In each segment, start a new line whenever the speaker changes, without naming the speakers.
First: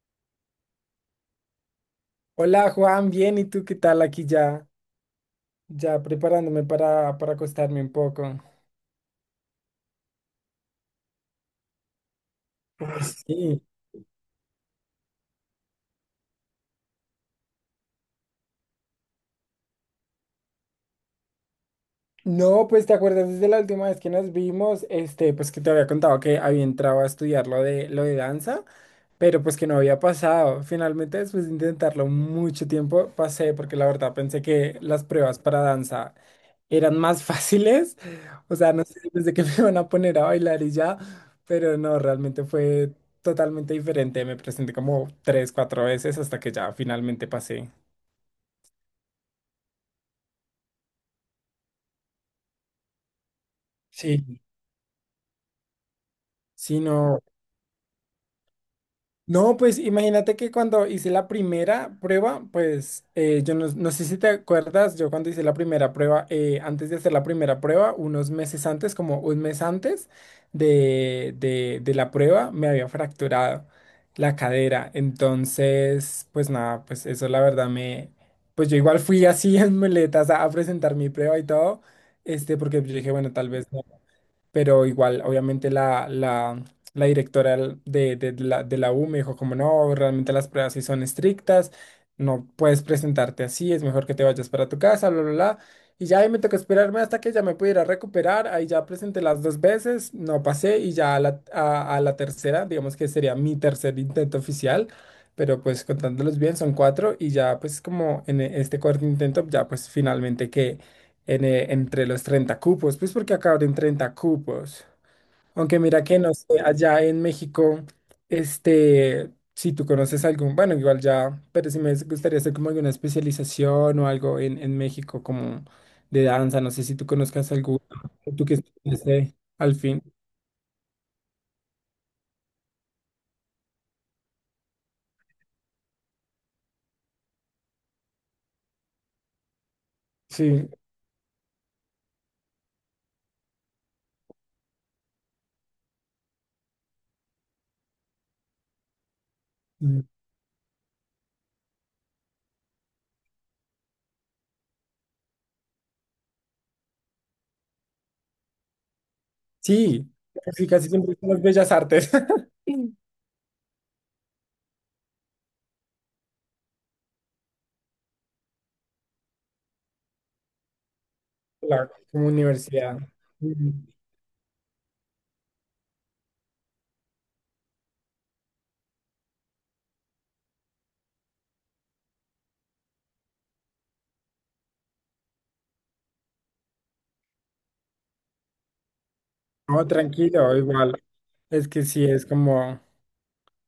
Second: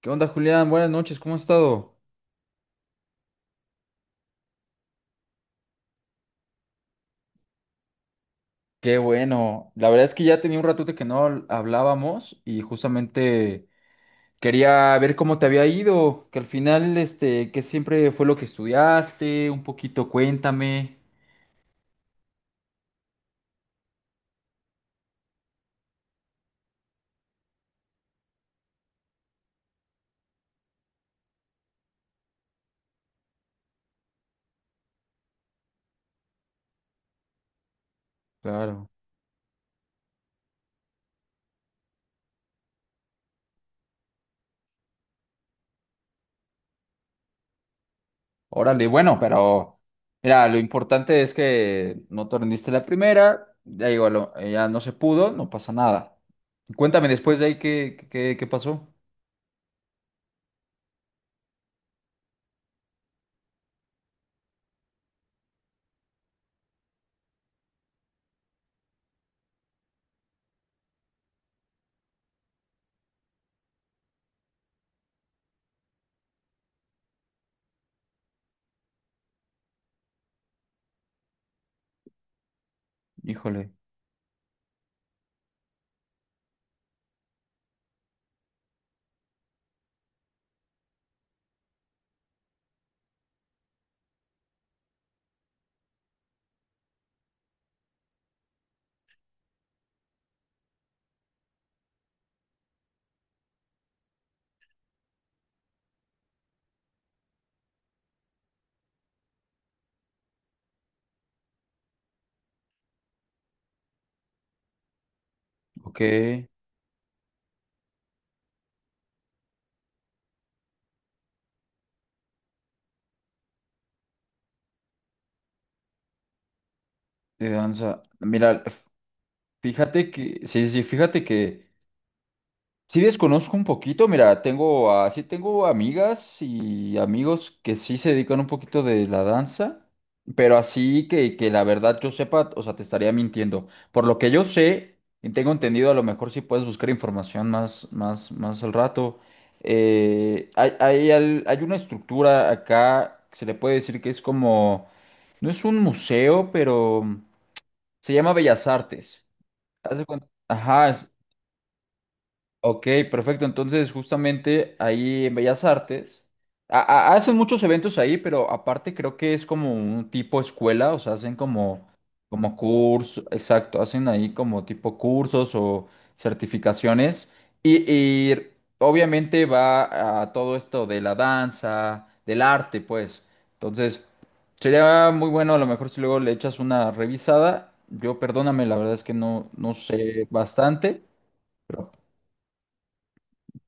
¿Qué onda, Julián? Buenas noches, ¿cómo has estado?
Hola Juan, bien, ¿y tú qué tal? Aquí ya preparándome para acostarme un poco.
Qué bueno. La verdad es que ya tenía un ratote que no hablábamos y
Uy, sí.
justamente quería ver cómo te había ido, que al final, este, que siempre fue lo que estudiaste, un poquito cuéntame.
No, pues te acuerdas desde la última vez que nos vimos, pues que te había contado que había entrado a estudiar lo de danza. Pero pues que no había pasado. Finalmente, después de intentarlo mucho tiempo, pasé porque la verdad pensé que las pruebas para danza eran más fáciles. O sea, no
Claro.
sé, pensé que me iban a poner a bailar y ya, pero no, realmente fue totalmente diferente. Me presenté como tres, cuatro veces hasta que ya finalmente pasé.
Órale, bueno, pero mira, lo importante es que no te rendiste la primera, ya digo,
Sí,
ya no se pudo, no pasa nada.
sí,
Cuéntame
no.
después de ahí qué pasó.
No, pues imagínate que cuando hice la primera prueba, pues yo no sé si te acuerdas, yo cuando hice la primera prueba, antes de hacer la primera prueba, unos meses antes, como un mes antes de la prueba, me había fracturado la cadera. Entonces, pues nada, pues eso la verdad me, pues yo igual fui así en muletas a presentar mi prueba y todo, porque yo dije, bueno, tal vez,
Híjole,
no, pero igual, obviamente la, la directora de la U me dijo como no, realmente las pruebas sí son estrictas, no puedes presentarte así, es mejor que te vayas para tu casa, bla, bla, bla. Y ya ahí me tocó esperarme hasta que ya me pudiera recuperar, ahí ya presenté las dos veces, no pasé y ya a la tercera, digamos que sería mi tercer intento oficial. Pero pues contándolos bien son cuatro y ya pues como en este cuarto intento ya pues finalmente entre los 30 cupos, pues porque acá abren 30 cupos. Aunque
ok,
mira que no sé,
de
allá en México, si tú conoces algún, bueno, igual ya, pero si me gustaría hacer como alguna especialización o algo en México como de danza, no sé si tú conozcas alguna,
danza.
o tú que
Mira,
estudiaste al fin.
Fíjate que sí desconozco un poquito, mira, tengo, sí tengo amigas y amigos que sí se dedican un poquito de la danza, pero
Sí,
así que la verdad yo sepa, o sea, te estaría mintiendo. Por lo que yo sé y tengo entendido, a lo mejor sí puedes buscar información más al rato.
mm,
Hay una estructura acá que se le puede decir que es como, no es un museo, pero se llama Bellas Artes.
sí, casi
Ajá,
casi siempre son las bellas artes,
ok, perfecto. Entonces, justamente ahí en Bellas Artes, a- hacen muchos eventos ahí, pero aparte creo que es como un tipo escuela, o sea, hacen como,
como
como
universidad.
curso,
Mm.
exacto, hacen ahí como tipo cursos o certificaciones. Y, y obviamente va a todo esto de la danza, del arte, pues. Entonces, sería muy bueno, a lo mejor si luego le echas una revisada. Yo, perdóname, la verdad es que no, no
No,
sé
tranquilo,
bastante.
igual, es que sí, es como,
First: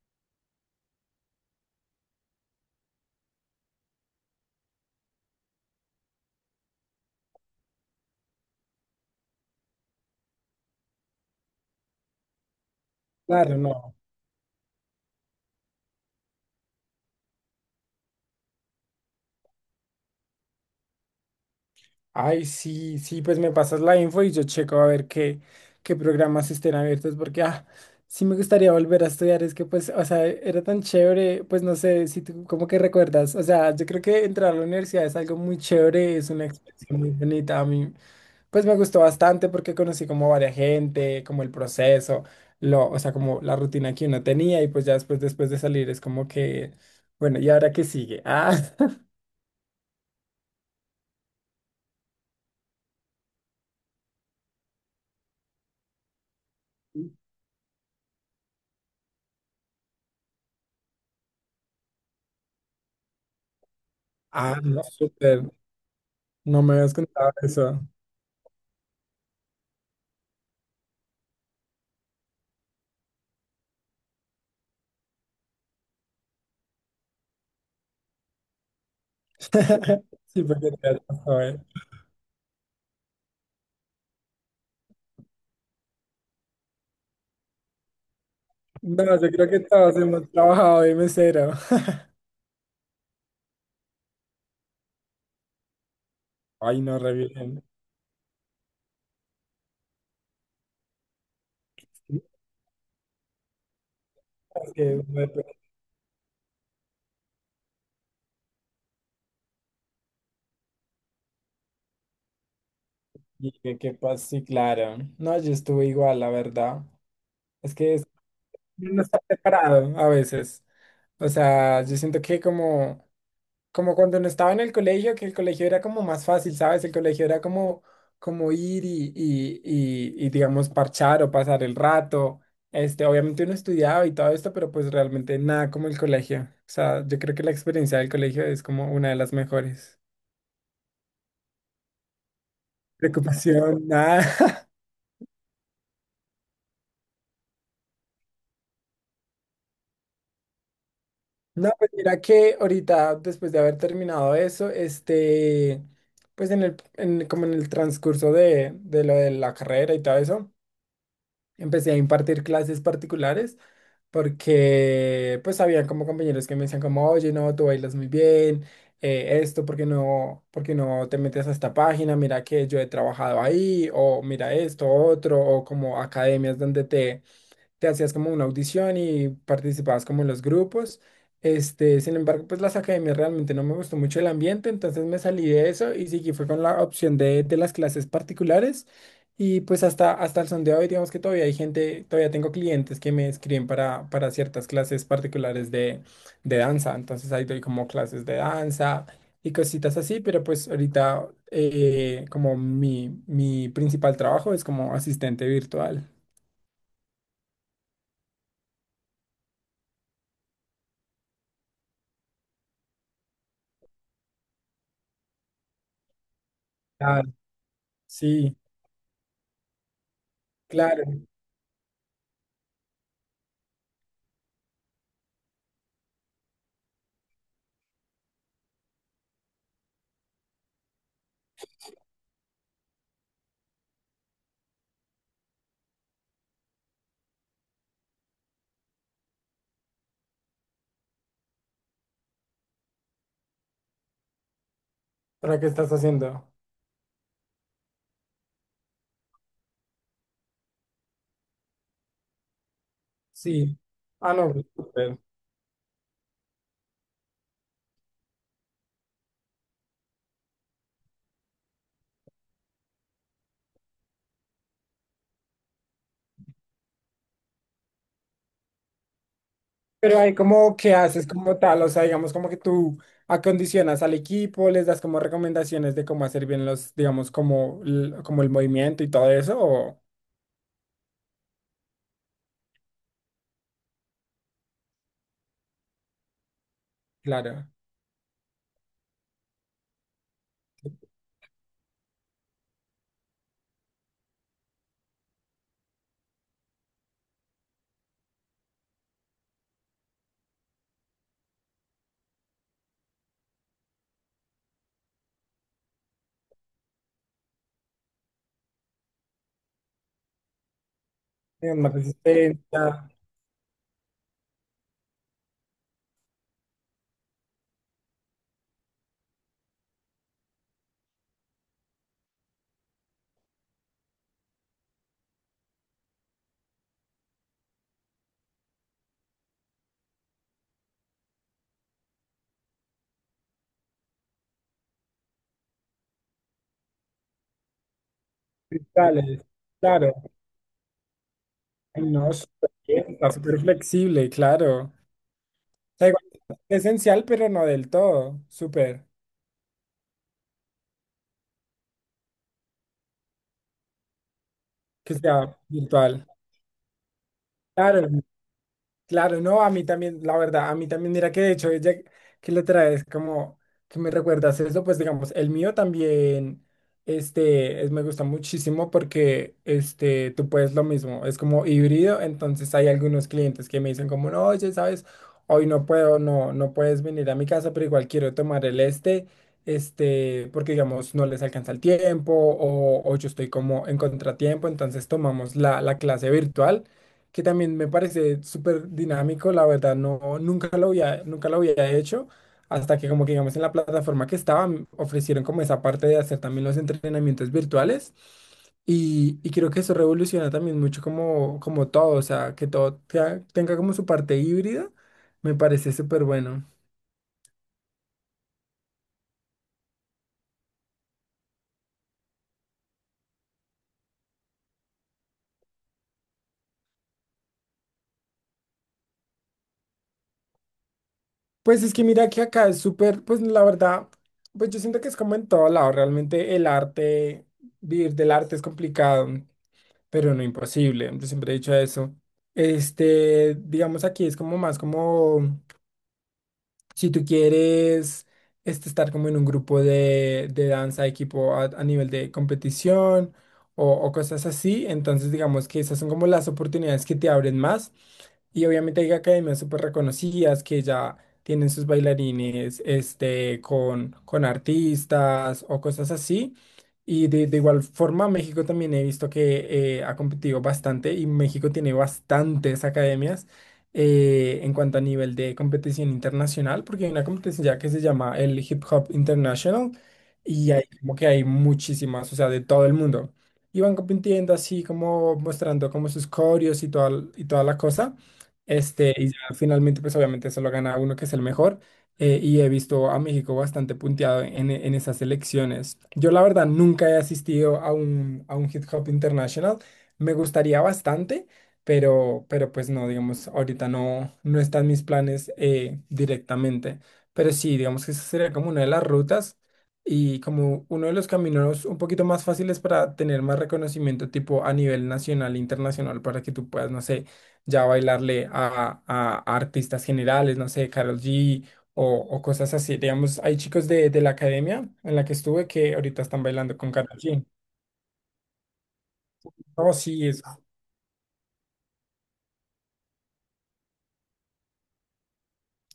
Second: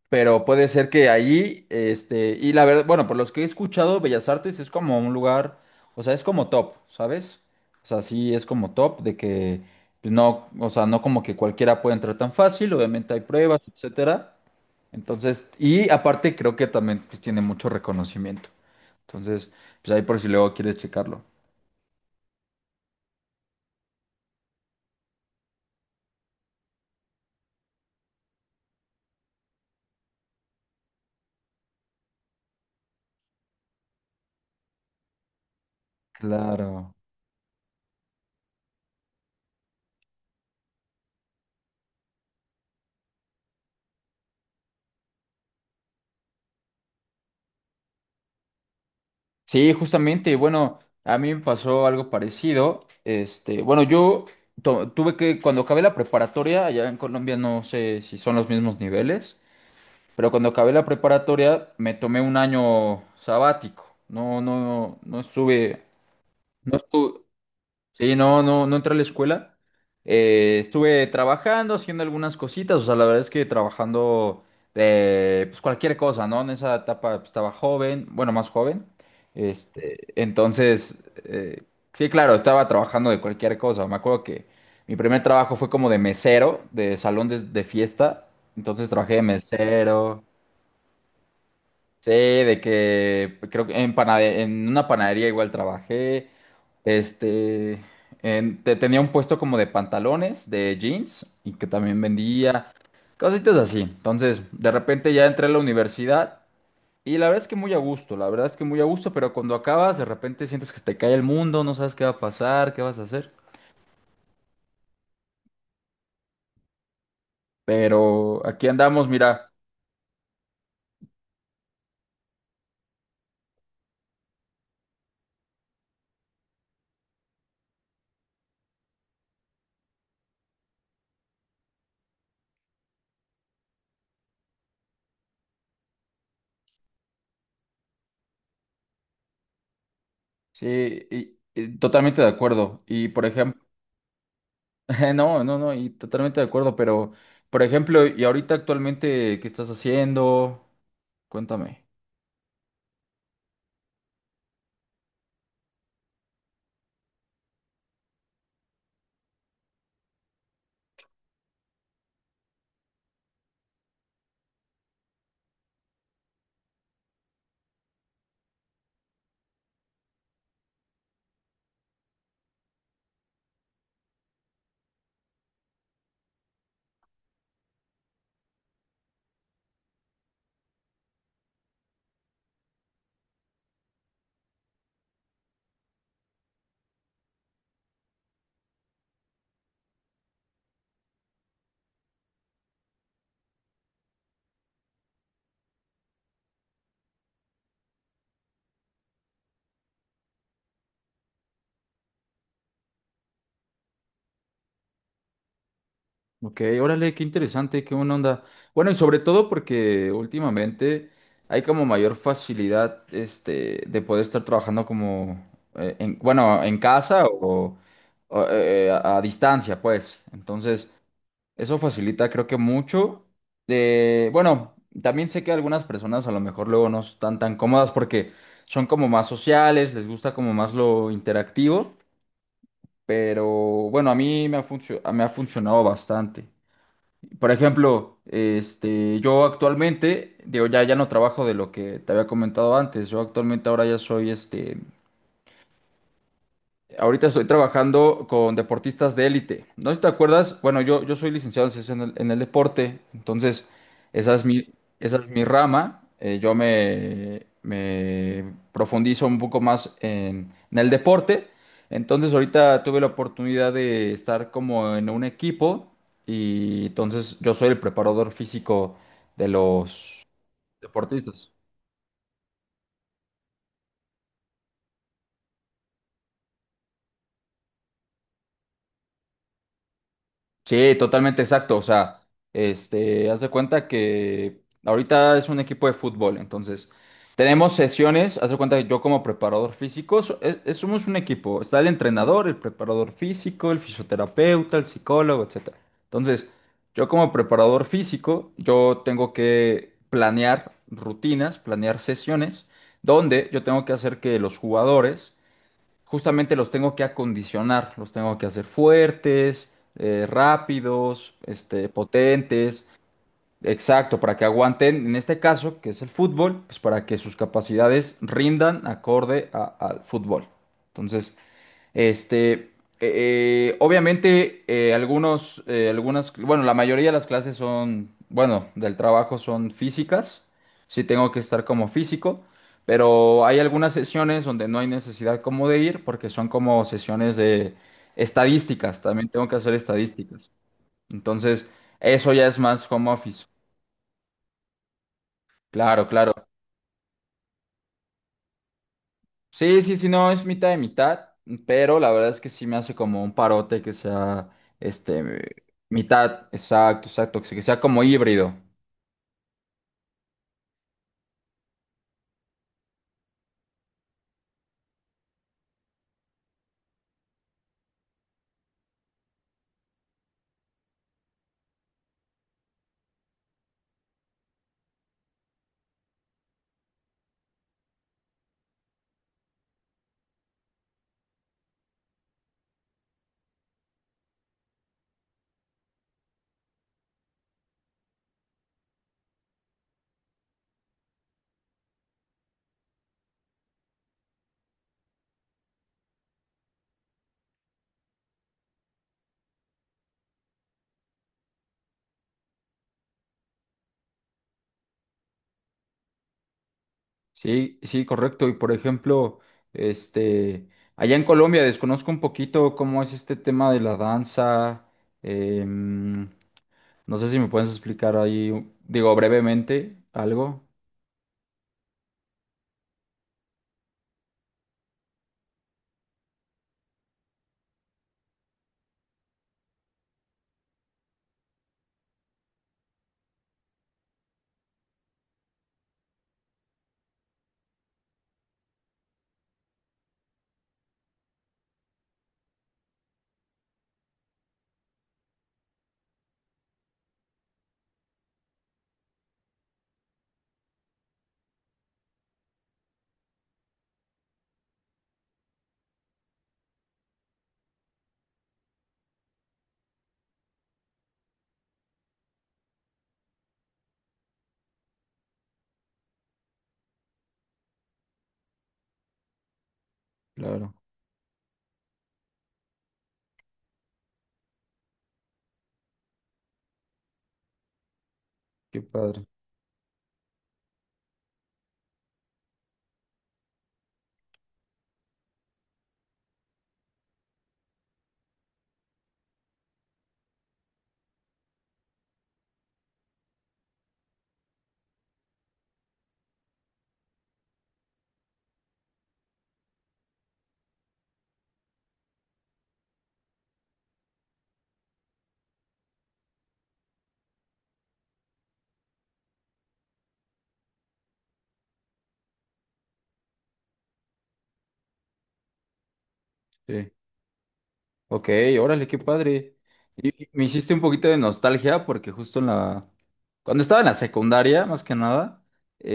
Pero puede ser que allí, este, y la verdad, bueno, por los que he escuchado, Bellas Artes es como un lugar, o sea, es como top, ¿sabes? O sea, sí es como top de que pues, no, o sea, no como que cualquiera puede entrar tan fácil, obviamente hay
claro,
pruebas,
no.
etcétera. Entonces, y aparte creo que también pues, tiene mucho reconocimiento. Entonces, pues ahí por si luego quieres checarlo.
Ay, sí, sí, pues me pasas la info y yo checo a ver qué programas estén abiertos, porque sí me gustaría volver a estudiar, es que pues, o sea, era tan chévere, pues no sé si tú como que recuerdas, o sea, yo creo que entrar a la universidad es algo muy chévere, es una
Claro.
experiencia muy bonita, a mí pues me gustó bastante porque conocí como varias gente, como el proceso, o sea, como la rutina que uno tenía y pues ya después de salir es como que, bueno, ¿y ahora qué sigue? Ah,
Sí, justamente, bueno, a mí me pasó algo parecido. Este, bueno, yo tuve que, cuando acabé la preparatoria, allá en Colombia no sé si son los mismos niveles, pero cuando acabé la preparatoria me tomé un año sabático.
ah, no,
No
súper,
estuve,
no me
no
habías
estuve.
contado eso.
Sí, no entré a la escuela. Estuve trabajando, haciendo algunas cositas. O sea, la verdad es que trabajando de pues cualquier cosa, ¿no? En esa etapa pues, estaba joven, bueno, más joven. Este,
Sí, porque te das,
entonces,
joder.
sí, claro, estaba trabajando de cualquier cosa. Me acuerdo que mi primer trabajo fue como de mesero, de salón de fiesta. Entonces
No,
trabajé de
yo creo que todos
mesero.
hemos trabajado de mesero.
Sí, de que pues, creo que en, en una panadería igual trabajé.
Ay, no, re bien.
Este, tenía un puesto como de pantalones, de jeans, y que también
Sí,
vendía cositas así. Entonces, de
es que
repente ya
me
entré a la universidad y la verdad es que muy a gusto, la verdad es que muy a gusto, pero cuando acabas, de repente sientes que se te cae el mundo, no sabes qué va a pasar, qué vas a hacer.
persigue, ¿qué pasa? Sí, claro. No, yo estuve igual, la verdad. Es que
Pero aquí
uno no
andamos,
está
mira,
preparado a veces. O sea, yo siento que como cuando no estaba en el colegio, que el colegio era como más fácil, ¿sabes? El colegio era como ir y, digamos, parchar o pasar el rato. Obviamente uno estudiaba y todo esto, pero pues realmente nada como el colegio. O sea, yo creo que la experiencia del colegio es como una de las mejores.
sí, y totalmente de acuerdo. Y por ejemplo,
Preocupación, nada.
No, y totalmente de acuerdo, pero, por ejemplo, y ahorita actualmente, ¿qué estás haciendo?
No,
Cuéntame.
pues mira que ahorita, después de haber terminado eso, pues como en el transcurso de lo de la carrera y todo eso. Empecé a impartir clases particulares porque pues había como compañeros que me decían como, oye, no, tú bailas muy bien, esto, ¿por qué no te metes a esta página? Mira que yo he trabajado ahí, o mira esto, otro, o como academias donde te hacías como una audición y participabas como en los grupos. Sin embargo, pues las academias realmente no me gustó mucho el ambiente, entonces me salí de eso y seguí fue con la opción de las clases particulares. Y pues hasta el son de hoy, digamos que todavía hay gente, todavía tengo clientes que me escriben para ciertas clases particulares de danza. Entonces ahí doy como clases de danza y cositas así, pero pues ahorita como mi principal trabajo es como asistente virtual.
Ok, órale, qué interesante, qué buena onda. Bueno, y sobre todo porque últimamente hay como mayor facilidad, este, de poder estar trabajando como, bueno, en casa
Claro.
o,
Sí.
a distancia, pues. Entonces,
Claro,
eso facilita, creo que mucho. Bueno, también sé que algunas personas a lo mejor luego no están tan cómodas porque son como más sociales, les gusta como más lo interactivo, pero bueno, a mí me ha funcionado bastante. Por ejemplo, este, yo actualmente, digo, ya no trabajo de lo que te había comentado antes, yo actualmente ahora ya soy este.
¿para qué estás haciendo?
Ahorita estoy trabajando con deportistas de élite. No sé si te acuerdas, bueno, yo soy licenciado en ciencias en el deporte, entonces
Sí. Ah,
esa es
no, pues,
mi, esa
súper.
es mi rama. Me profundizo un poco más en el deporte. Entonces ahorita tuve la oportunidad de estar como en un equipo y entonces yo soy el preparador físico de
Pero
los
hay como que haces
deportistas.
como tal, o sea, digamos como que tú acondicionas al equipo, les das como recomendaciones de cómo hacer bien los, digamos, como, como el movimiento y todo eso, o
Sí, totalmente exacto. O sea, este, haz de cuenta que ahorita es un equipo de fútbol, entonces
claro,
tenemos sesiones, haz de cuenta que yo como preparador físico, somos un equipo, está el entrenador, el preparador físico, el fisioterapeuta, el psicólogo, etcétera. Entonces, yo como preparador físico, yo tengo que planear rutinas, planear sesiones, donde yo tengo que hacer que los jugadores justamente los tengo que acondicionar, los tengo que hacer fuertes, rápidos,
digamos,
este,
más
potentes,
resistencia,
exacto, para que aguanten, en este caso, que es el fútbol, pues para que sus capacidades rindan acorde al fútbol. Entonces, este, obviamente, algunas, bueno, la mayoría de las clases son, bueno, del trabajo son físicas. Sí tengo que estar como físico, pero hay algunas sesiones donde no hay necesidad como de ir porque son como sesiones de estadísticas. También
cristales,
tengo que hacer
claro.
estadísticas. Entonces,
Ay,
eso
no,
ya es
súper
más
bien,
home
está
office.
súper flexible, claro. O
Claro,
sea, igual,
claro.
es esencial, pero no del todo, súper,
Sí, no, es mitad de mitad, pero la verdad es que sí me hace como un parote que sea,
que
este,
sea virtual.
mitad, exacto, exacto, que sea como
Claro,
híbrido.
claro, no, a mí también, la verdad, a mí también, mira que de hecho, ella que le traes como que me recuerdas eso, pues digamos, el mío también, me gusta muchísimo porque, tú puedes lo mismo, es como híbrido, entonces hay algunos clientes que me dicen como, no, oye, sabes, hoy no puedo, no, no puedes venir a mi casa, pero igual quiero tomar el porque digamos, no les alcanza el tiempo o, yo estoy como en contratiempo, entonces tomamos la clase virtual que también me parece súper dinámico, la verdad, no, nunca lo había hecho, hasta que como que digamos en la plataforma que estaba, ofrecieron como esa parte de hacer también los entrenamientos virtuales y creo que eso revoluciona también mucho como, todo, o sea, que todo tenga como su parte híbrida, me parece súper bueno.
Sí, sí, correcto. Y por ejemplo, este, allá en Colombia desconozco un poquito cómo es este tema de la danza. em, no sé si me puedes explicar ahí, digo, brevemente algo.
Pues es que mira que acá es súper, pues la verdad, pues yo siento que es como en todo lado, realmente el arte, vivir del arte es complicado, pero no imposible. Yo siempre he dicho eso. Digamos, aquí es como más como, si tú quieres estar como en un grupo de danza, equipo a nivel de competición o cosas así, entonces digamos que esas son como las oportunidades que te abren más. Y obviamente hay academias súper reconocidas que ya tienen sus bailarines con artistas o cosas así. Y de igual forma, México también he visto que ha competido bastante y México tiene bastantes academias en cuanto a nivel de competición internacional, porque hay una competición ya que se llama el Hip Hop International y
Claro,
hay como que hay muchísimas, o sea, de todo el mundo. Y van compitiendo así como mostrando como sus coreos y toda la cosa.
qué padre.
Y ya finalmente, pues obviamente se lo gana uno que es el mejor. Y he visto a México bastante punteado en esas elecciones. Yo la verdad nunca he asistido a un Hip Hop International. Me gustaría bastante, pero pues no, digamos, ahorita no están mis planes directamente, pero sí, digamos que esa sería como una de las rutas y como uno de los caminos un poquito más fáciles para tener más reconocimiento tipo a nivel nacional e internacional para que tú puedas, no sé, ya bailarle a, a artistas generales, no sé, Karol G. O cosas así, digamos, hay chicos de la academia en la que estuve que ahorita están bailando con
Sí.
Karol G.
Ok, órale, qué padre.
Oh, sí,
Y me hiciste un poquito de nostalgia porque justo en la... Cuando estaba en la secundaria, más que nada,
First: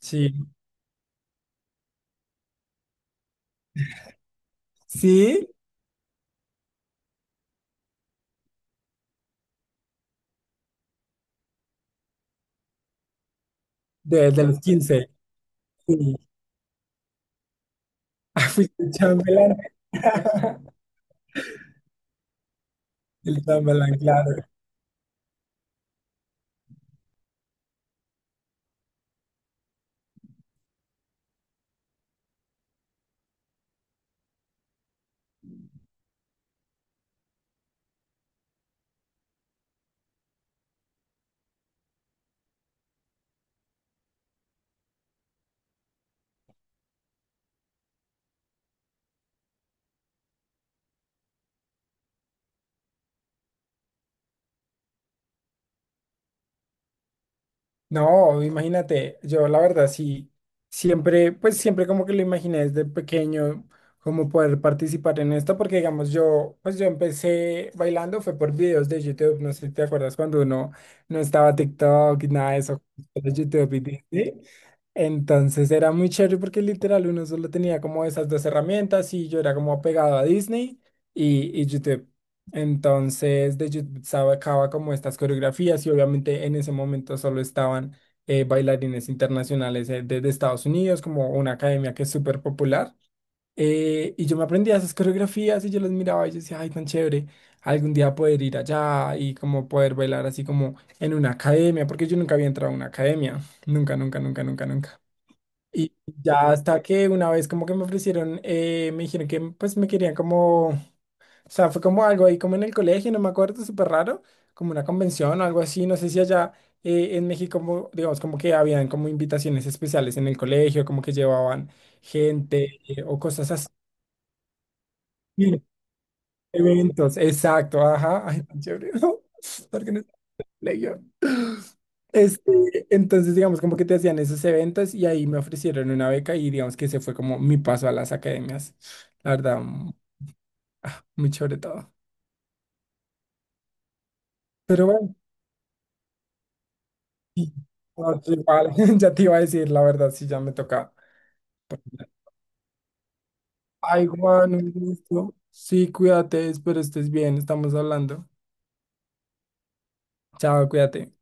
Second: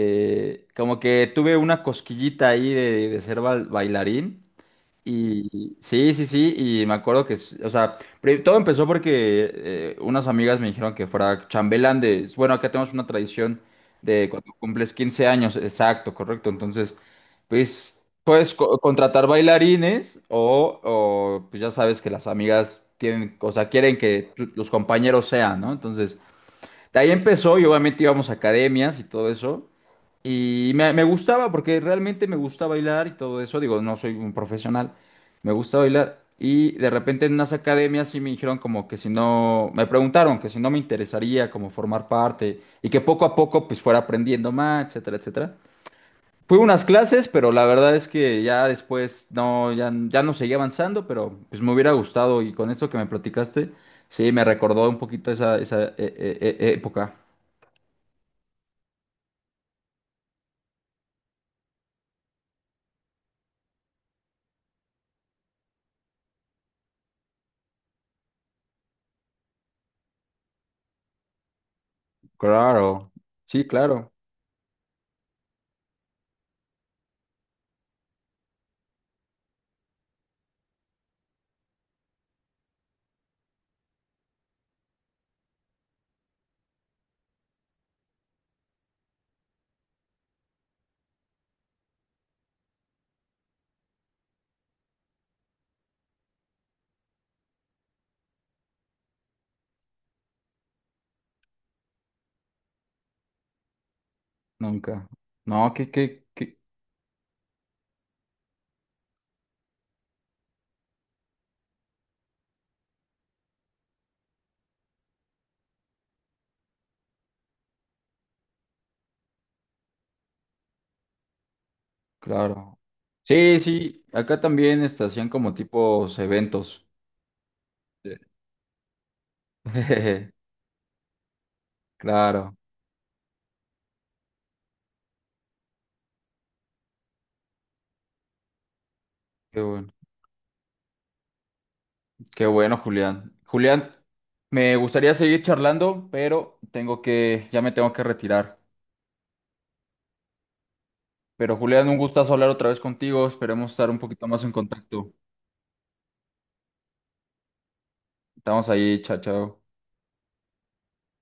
sí,
como que tuve una cosquillita ahí de ser bailarín.
sí,
Y sí, sí, sí, y me acuerdo que, o sea, todo empezó porque unas amigas me dijeron que fuera chambelán de, bueno, acá tenemos una tradición de
desde
cuando
los
cumples
15.
15 años, exacto, correcto, entonces, pues,
Ah,
puedes
fuiste el
contratar
chambelán.
bailarines o, pues ya sabes que las amigas tienen,
El
o sea,
chambelán,
quieren que
claro.
los compañeros sean, ¿no? Entonces, de ahí empezó y obviamente íbamos a academias y todo eso. Y me gustaba porque realmente me gusta bailar y todo eso. Digo, no soy un profesional, me gusta bailar. Y de repente en unas academias sí me dijeron como que si no, me preguntaron que si no me interesaría como formar parte y que poco a poco pues fuera aprendiendo más, etcétera, etcétera. Fui a unas clases, pero la verdad es que ya después no, ya no seguí avanzando, pero pues me hubiera gustado y con esto que me platicaste, sí, me recordó un poquito esa, esa época.
No, imagínate, yo la verdad sí, siempre, pues siempre como que lo imaginé desde pequeño, como poder participar en esto, porque digamos yo, pues yo empecé bailando, fue por videos de YouTube, no sé si te acuerdas cuando uno no estaba TikTok, y nada de eso,
Claro,
solo
sí,
YouTube y
claro,
Disney. Entonces era muy chévere porque literal uno solo tenía como esas dos herramientas y yo era como pegado a Disney y YouTube. Entonces, de YouTube sacaba como estas coreografías y obviamente en ese momento solo estaban bailarines internacionales de Estados Unidos, como una academia que es súper popular. Y yo me aprendía esas coreografías y yo las miraba y yo decía, ay, tan chévere, algún día poder ir allá y como poder bailar así como en una academia, porque yo nunca había entrado a una academia, nunca, nunca, nunca, nunca, nunca.
nunca. No,
Y ya
que,
hasta que una vez como que me ofrecieron, me dijeron que pues me querían como. O sea, fue como algo ahí como en el colegio, no me acuerdo, súper raro, como una convención o algo así, no sé si allá en México, como, digamos, como que habían como invitaciones especiales en el colegio, como que llevaban
claro.
gente o cosas
Sí,
así,
sí, acá también este, hacían como
sí,
tipos eventos.
eventos, exacto,
Sí.
ajá, ay, tan chévere, ¿no? porque no es colegio. Este,
Claro,
entonces, digamos, como que te hacían esos eventos y ahí me ofrecieron una beca y digamos que ese fue como mi paso a las academias, la
qué
verdad,
bueno,
muy chévere todo.
qué bueno, Julián. Julián, me
Pero
gustaría
bueno.
seguir charlando, pero tengo que, ya me tengo que
No, sí,
retirar.
vale, ya te iba a decir, la verdad, sí, ya me toca.
Pero Julián, un gustazo hablar otra vez contigo. Esperemos estar un
Ay,
poquito más en
Juan, un
contacto.
gusto. Sí, cuídate, espero estés bien, estamos hablando.
Estamos ahí, chao, chao.
Chao, cuídate.